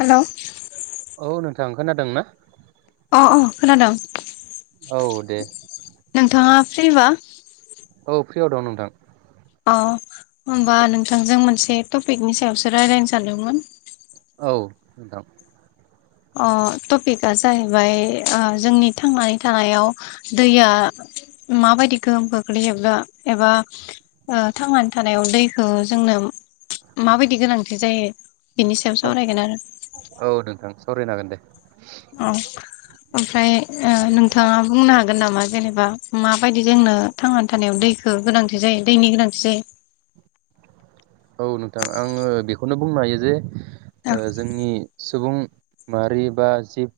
Hello औ नोंथां खोनादों ना? अ अ खोनादों। औ दे नोंथाङा फ्रिबा? औ फ्रियाव दं नोंथां अ होनबा नोंथांजों मोनसे टपिकनि सायावसो रायज्लायनो सानदोंमोन। औ नोंथां अ टपिकआ जाहैबाय ओ जोंनि थांनानै थानायाव दैया माबायदि गोहोम खोख्लैयो बा एबा ओ थांनानै थानायाव दैखौ जोंनो माबायदि गोनांथि जायो बिनि सायाव सावरायगोन आरो राय जागोन दे औ ओमफ्राय ओ नोंथाङा बुंनो हागोन नामा जेनेबा माबायदि जोंनो थांनानै थानायाव दैखो गोनांथि जायो दैनि गोनांथि जायो? औ नोंथां आङो बेखौनो बुंनो हायो जे ओ औ जोंनि सुबुं माहारि बा जिब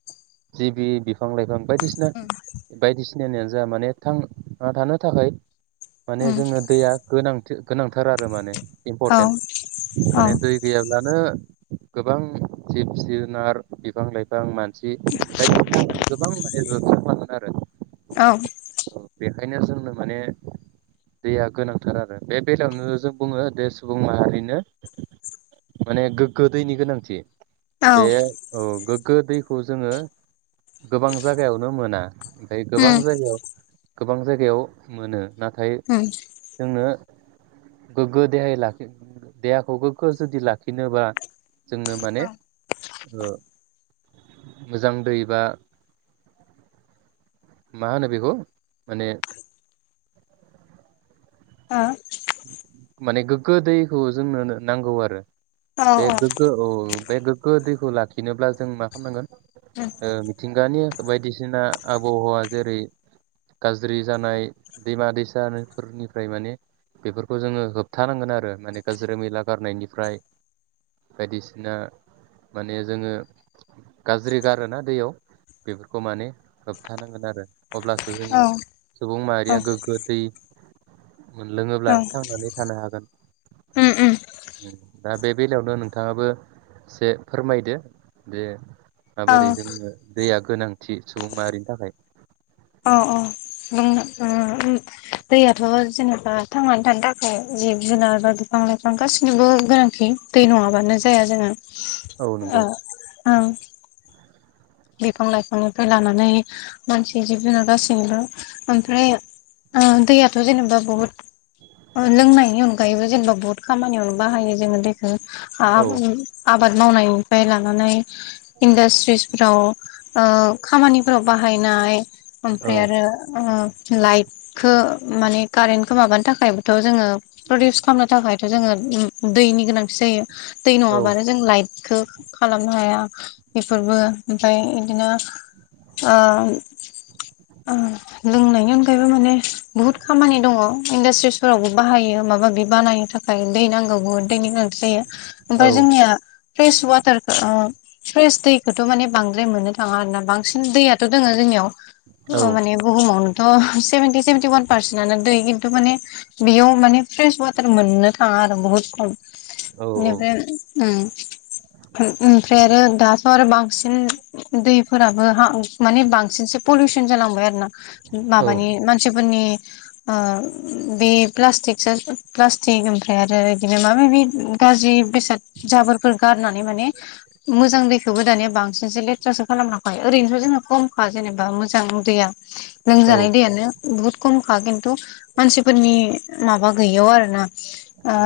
जिबि बिफां लाइफां बायदिसिना बायदिसिनायानो जा माने थां थानो थाखाय माने उम जोंनो दैया गोनांथि गोनांथार आरो माने औ इम्पर्टेन्ट माने दै औ गैयाब्लानो गोबां जिब जुनार, बिफां लाइफां, मानसि बायदिसिना माने गोबां माने जालांगोन आरो। औ बेखायनो जोंनो माने दैया गोनांथार आरो बे बेलायावनो जों बुङो बेे सुबुं माहारिनो माने गोग्गो दैनि गोनांथि। बे औ औ गोग्गो गो दैखौ जोङो गोबां जायगायावनो मोना। गोबां उम जायगायाव गोबां जायगायाव मोनो। नाथाय उम जोंनो गोग्गो देहायै लाखि देहाखौ गोग्गो जुदि लाखिनोबा जोंनो औ माने मोजां दै बा मा होनो बेखौ माने औ माने गोग्गो दैखौ जोंनो नांगौ आरो औ बे गोग्गो औ बे गोग्गो दैखौ लाखिनोब्ला जों मा खालामनांगोन मिथिंगानि बायदिसिना आबहावा जेरै गाज्रि जानाय दैमा दैसाफोरनिफ्राय माने बेफोरखौ जोङो होबथानांगोन आरो माने गाज्रि मैला गारनायनिफ्राय बायदिसिना माने जोङो गाज्रि गारोना दैयाव बेफोरखौ माने होबथानांगोन आरो अब्लासो जोङो औ सुबुं औ माहारिया गोग्गो दै लोङोब्ला औ थांनानै थानो हागोन उम उम दा बे बेलायावनो नोंथाङाबो एसे फोरमायदो जे औ माबोरै जोंनो दैया गोनांथि सुबुं माहारिनि थाखाय औ औ बुंनो उम दैयाथ' जेनेबा थांनानै थानो थाखाय जिब जुनार बा बिफां लाइफां गासिनिबो गोनांथि दै नङाबानो जाया जोङो औ नंगौ औ बिफां लाइफांनिफ्राय लानानै मानसि जिब जुनार गासिबो ओमफ्राय आ दैयाथ' जेनेबा बुहुद लोंनायनि अनगायैबो जेनेबा बुहुत खामानियावनो बाहायो जोङो दैखौो आ औ आबाद मावनायनिफ्राय लाना नानै इडासट्रिस ओ खामानिफोराव बाहायनाय ओमफ्राय औ आरो ओ लाइटखो माने कारेन्टखौ माबानो थाखायबोथ' जोङो प्रडिउस खालामनो थाखाय थ' जोङो दैनि गोनांथि जायो। दै औ नङाबानो जों लाइट खो खालामनो हाया बेफोरबो ओमफ्राय बिदिनो आ लोंनायनि अनगायैबो माने बुहुत खामानि दङ इन्डासट्रिसफोरावबो बाहायो माबा माबि बानायनो थाखाय दै नांगौबो दैनि गोनांथि जायो। ओमफ्राय जोंनिया फ्रेस वाटारखो ओ फ्रेस दैखौथ' माने बांद्राय मोननो थाङा दां बांसिन दैयाथ' दोङो जोंनियाव औ माने बुहुमाव थ' सेभेन्टि सेभेन्टि ववान पारसेन्टनो दै खिन्थु माने बेयाव माने फ्रेस ववाटार मोननो थाङा आरो बुहुत खम औ बिनिफ्राय उम ओमफ्राय आरो दाथ' आरो बां सिन दै फोराबो हा माने बांसिनसो पलुसन जालांबाय आरो ना माबानि मानसिफोरनि आ बे प्लास्टिक जों प्लास्टिक ओमफ्राय आरो बिदिनो माबा माबि गाज्रि बेसाद जाबोरफोर गारनानै माने मोजां दैखौबो दानिया बांसिनसो लेथ्रासो खालाम लांबाय ओरैनोथ' जोङो खमखा जेनेबा मोजां दैैया औ लोंजानाय दैयानो बुहुत खमखा खिनथु मानसिफोरनि माबा गैयाव आरो ना ओ औ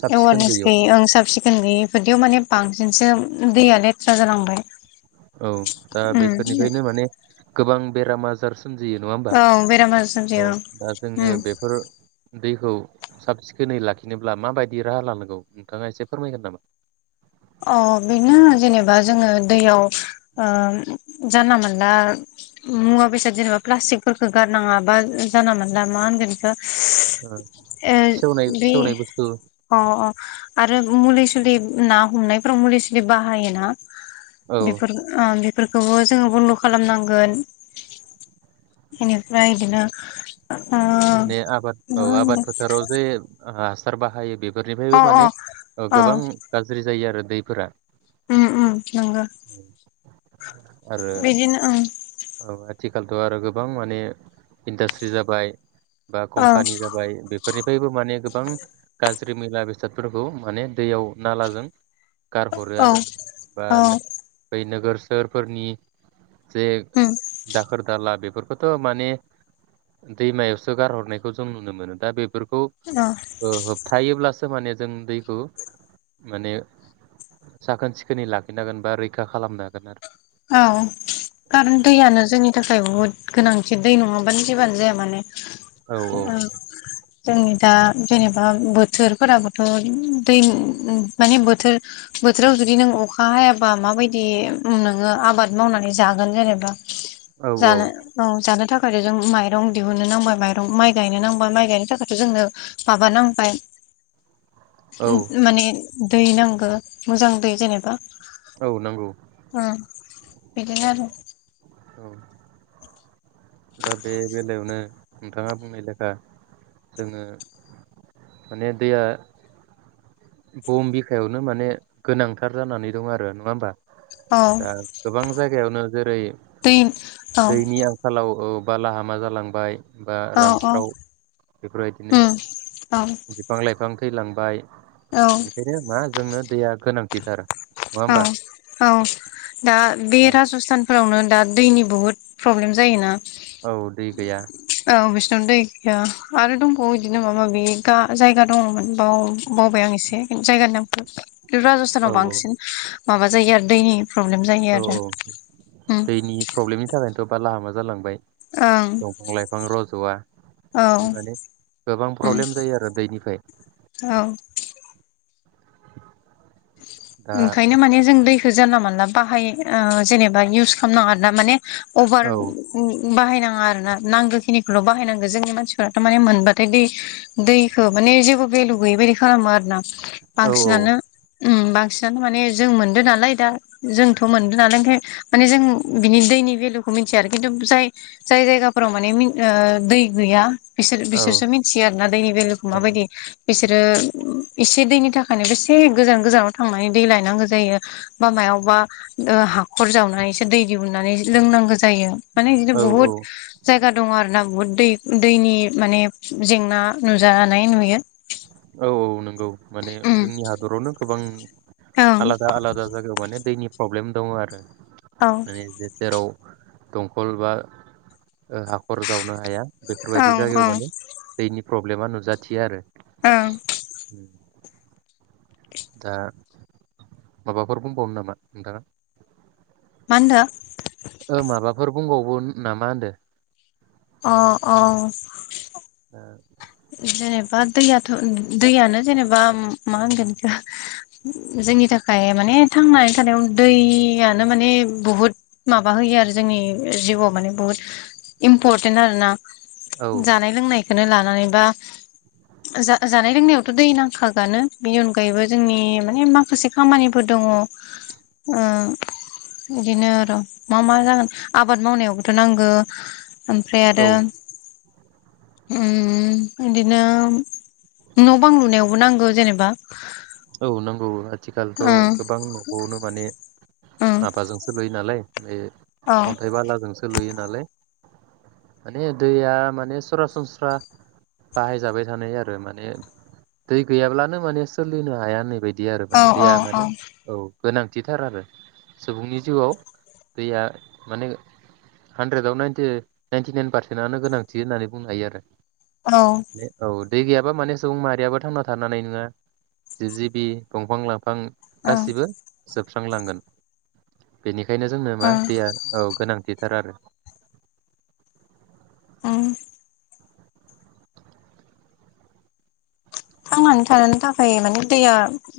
साब सिखोन एवारनेस गैयियाव गैैयाव साबसि गैयैफोरदियाव माने बांसिनसो दैया लेथ्रा जालांबाय औ दा उम बेफोरनिफ्रायनो माने गोबां बेराम आजार सोमजियो नङा होमबा औ बेराम आजार औ सोमजियो दा जोङो ओम बेफोर दैखौ साब सिखोनै लाखिनोब्ला माबायदि राहा लानांगौ नोंथाङा एसे फोरमायगोन नामा? अ बेनो जेनेबा जोङो दैयाव ओम जानला मोनला मुवा बेसाद जेनेबा प्लास्टिकफोरखौ गारनाङा बा जाना मोनला मा होनगोन इखो ओ सेवनाय बे सेवनाय बुस्थु अ अ आरो मुलि सुलि ना [unintelligible] हमनायफ्राव मुलि सुलि बाहायोना औ बेफोर आ बे फोरखौबो जोङो बन्द' खालामनांगोन बेनिफ्राय बिदिनो माने आबाद औ आबाद फोथाराव जे फोर बाहाय बे अ गोदनिफ्रायबो अ माने औ गोबां गाज्रि जायो आरो दैफोरा उम उम नंगौ आरो बिदिनो ओं औ आथिखालथ' आरो गोबां माने इन्डास्ट्रि जाबाय बा औ कम्पानि जाबाय बे फोरनिफ्रायबो माने गोबां गाज्रि मैला बेसादफोरखौ माने दैयाव नालाजों गारहरो औ आरो बा औ बै नोगोर सोहोरफोरनि जे उम दाखोर दाला बेफोर खौथ' माने दैमायावसो गारहरनायखौ जों नुनो मोनो दा बे फोरखौ औ होबथायब्लासो फोर माने जों दैखौ माने साखोन सिखोनै लाखिनो हागोन बा रैखा खालामनो हागोन। औ खारन दैयानो जोंनि थाखाय बहुत गोनांथि दै नङाब्ला बानखि जेबोआनोजाया माने आरो जोंनि दा जेनेबा बोथोरफोराबोथ' दै माने बोथोर बोथोराव जुदि नों अखा हायाबा माबायदि नों नोङो आबाद मावनानै जागोन जेनेबा औ जानो औ जानो थाखाय ओरोय जों माइरं दिहुननो नांबाय माइरं माइ गायनो नांबाय माइ गायनो थाखायथ' जोंनो माबा नांबाय औ उम माने दै नांगो मोजां दै जेनेबा औ नांगौ। उम बिदिनो आरो औ दा बे बेलायावनो नोंथाङा बुंनाय लेखा जोङो माने दैया बुहुम बिखायावनो माने गोनांथार जानानै दं आरो। नङा होमबा? औ दा गोबां जायगायावनो जेरै दै औ औ औ बालाहामा जालांबाय बा औ औ रानस्राव बेफोरबायदिनो उम औ बिफां लाइफां थैलांबाय औ बेनिखायनो मा जोंनो दैया गोनां थिथार। औ औ दा बे राजस्थान फोरावनो दा दैनि बुहुद प्रब्लेम जायोना औ दै गैया या आरो दंबावो इदिनो माबा माबि गा जायगा दङमोन बाव बावबाय आं एसे जायगानि नामखो। राजस्थानाव औ औ बांसिन माबा जायो आरो दैनि प्रब्लेम जायो औ आरो। औ उम ला हामा जालांबाय। ओं दंफां लाइफां रज'वा औ बिदि माने गोबां उम प्रब्लेम जायो आरो दैनिफाय औ दा ओंखायनो माने जों दै खो जानला मोनानला बाहाय ओ जेनेबा इउस खालामनो नाङा आरोना माने अबार औ उम बाहायना नाङा आरो ना नांगौ खिनिखौल' बाहायनांगो जोंनि मानसिफोराथ' माने मोनबाथाय दै दैखो माने जेबो भेलु गैयै बायदि खालामो आरो ना। औ बांसिनानो उम बांस सिनानो माने जों मोनदो नालाय दा जोंथ' मोनदों नालाय ओंखायनो माने जों बिनि दैनि भेलुखौ मिथिया आरो खिन्थु जाय जाय जायगाफोराव माने मिन ओ दै गैया बिसोर औ बिसोरसो मिनथियो आरो ना दैनि भलुखौ औ माबायदि। बिसोरो एसे दैनि थाखायनो बेसे गोजान गोजानाव थांनानै दै लायनांगो जायो बा मायावबा ओ हाखर जावनानैसो दै दिहुननानै लोंनांगो जायो माने इदिनो औ औ बुहुत जायगा दङ आरोना बुहुत दै दैनि माने जेंना नुजानाय नुयो। औ नंगौ औ माने उम जोंनि हादरावनो गोबां ओं आलादा आलादा जागायाव माने दैनि प्रब्लेम दङ आरो औ माने जे से राव दंखल बा ओ हाखर जावनो हाया बेफोरबायदि ओं जायगायाव ओं माने दैनिफ्राय प्रब्लेमा नुजाथियो आरो ओं उम दा माबाफोर बुंबावनो नामा नोंथाङा? मा होनदों ओ माबाफोर बुंबावो नामा होनदो अ अ [inaudible] जेनेबा दैयाथ' दैयानो जेनेबा मा होनगोन एखौ जोंनि थाखाय माने थांनानै थानायाव दैयानो माने बुहुत माबा होयो आरो जोंनि जिउआव माने बुहुत इम्परटेन्ट आर ना औ जानाय लोंनाय बेखौनो लानानै जानाय लोंनायावथ दै नांखागौआनो बिनि अनगायैबो जोंनि माखासे खामानिफोर दङ ओ बिदिनो र' मा मा जागोन आबाद मावनायावबोथ' नांगौ ओमफ्राय आरो औ उम इदिनो न' बां लुनायावबो नांगौ जेनेबा औ नांगौ आथिखालथ' ओं गोबां न'खौनो माने ओं माबाजोंसो लुयो नालाय बे औ अन्थाइ बालाजोंसो लुयो नालाय माने दैया माने सरासनस्रा बाहायजाबाय थानाय आरो माने दै गैयाब्लानो माने सोलि नो हाया होननायबायदि दै आरो औ माने औ दैया माने औ गोनांथिथार आरो सुबुंनि जिउआव दैया माने हानद्रेदाव नाइनटि नाइनटि नाइन पारसेन्टनो गोनांथि होननानै बुंनो हायो आरो औ औ दै गैयाबा माने सुबुं माहारियाबो थांना थानो हानाय नोङा जिब जिबि दंफां लाइफां औ गासिबो जोबस्रांलांगोन बेनिखायनो खायनो जोंनो औ मा दैया औ गोनांथि थिथार आरो। उम थांनानै थानो थाखाय माने दैया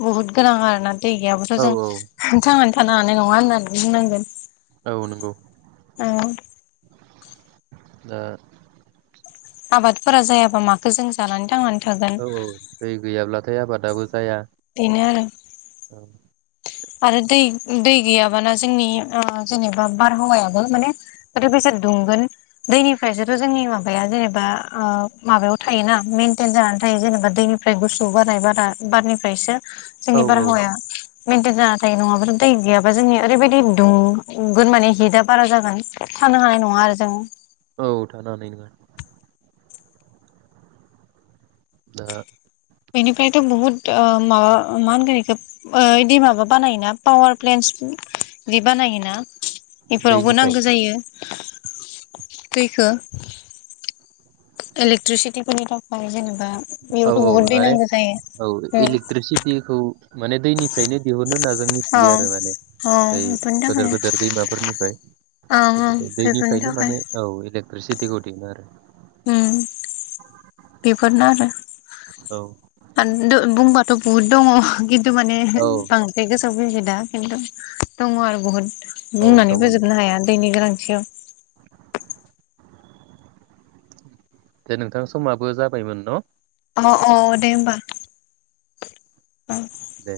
बुहुत गोनां आरोना दै औ गैयाब्लाथ' जों औ थांनानै थानो ह हानाय नङा होननानै बुंनांगोन औ नंगौ औ दा आबादफोरा जायाबा माखो जों जानानै थांनानै थागोन औ औ दै गैयाब्लाथाय आबादाबो जाया बेनो आरो आरो दै दै गैयाबाना जोंनि ओ जेनेबा बारहावायाबो माने ओरैबायसा दुंगोन दैनिफ्रायसोथ' जोंनि माबाया जेनेबा ओ माबायाव थायोना मेनटेन जानानै थायो जेनेबा दैनिफ्राय गुसु बारनाय बारा बारनिफ्रायसो औ जोंनि औ बारहावाया मेेनटेन जाना थायो नङाब्ला दै गैयाबा जोंनि ओरैबायदि दुंगोन माने हिटआ बारा जागोन थानो हानाय नङा आरो जों औ थानो हानाय नङा दा बेनिफ्रायथ' बहुद ओ माबा मा होनगोन बेखौ ओ इदि माबा बानायोना पावार प्लेेनस बिदि बानायोना बेफोरावबो दैनिफ्राय नांगौ जायो दैखो इलेक्ट्रिसिटिफोरनि थाखाय जेनेबा औ बेयावथ' औ बहुद दै माने नांगौ जायो औ उम इलेक्ट्रिसिटिखौ माने दैनि फ्रायनो दिहुननो होनना जों औ मिथियो आरो माने औ बै बेफोरनि थाखाय गोदोर गोदोर दैमाफोरनिफ्राय ओं ओं बिफ्राय बेफोरनि दैनिफ्रायनो थाखाय माने औ इले ट्रिसिथिखौ दिहुनो आरो उम बेफोरनो आरो औ आ द बुंबाथ बहुत दङ' गि थु माने औ बांद्राय [unintelligible] दङ' आरो बुहुत औ बुंनानै दङ फोजोबनो हाया दैनि गोनांथियाव दे नोंथां समाबो जाबायमोन न' अ अ दे होमबा दे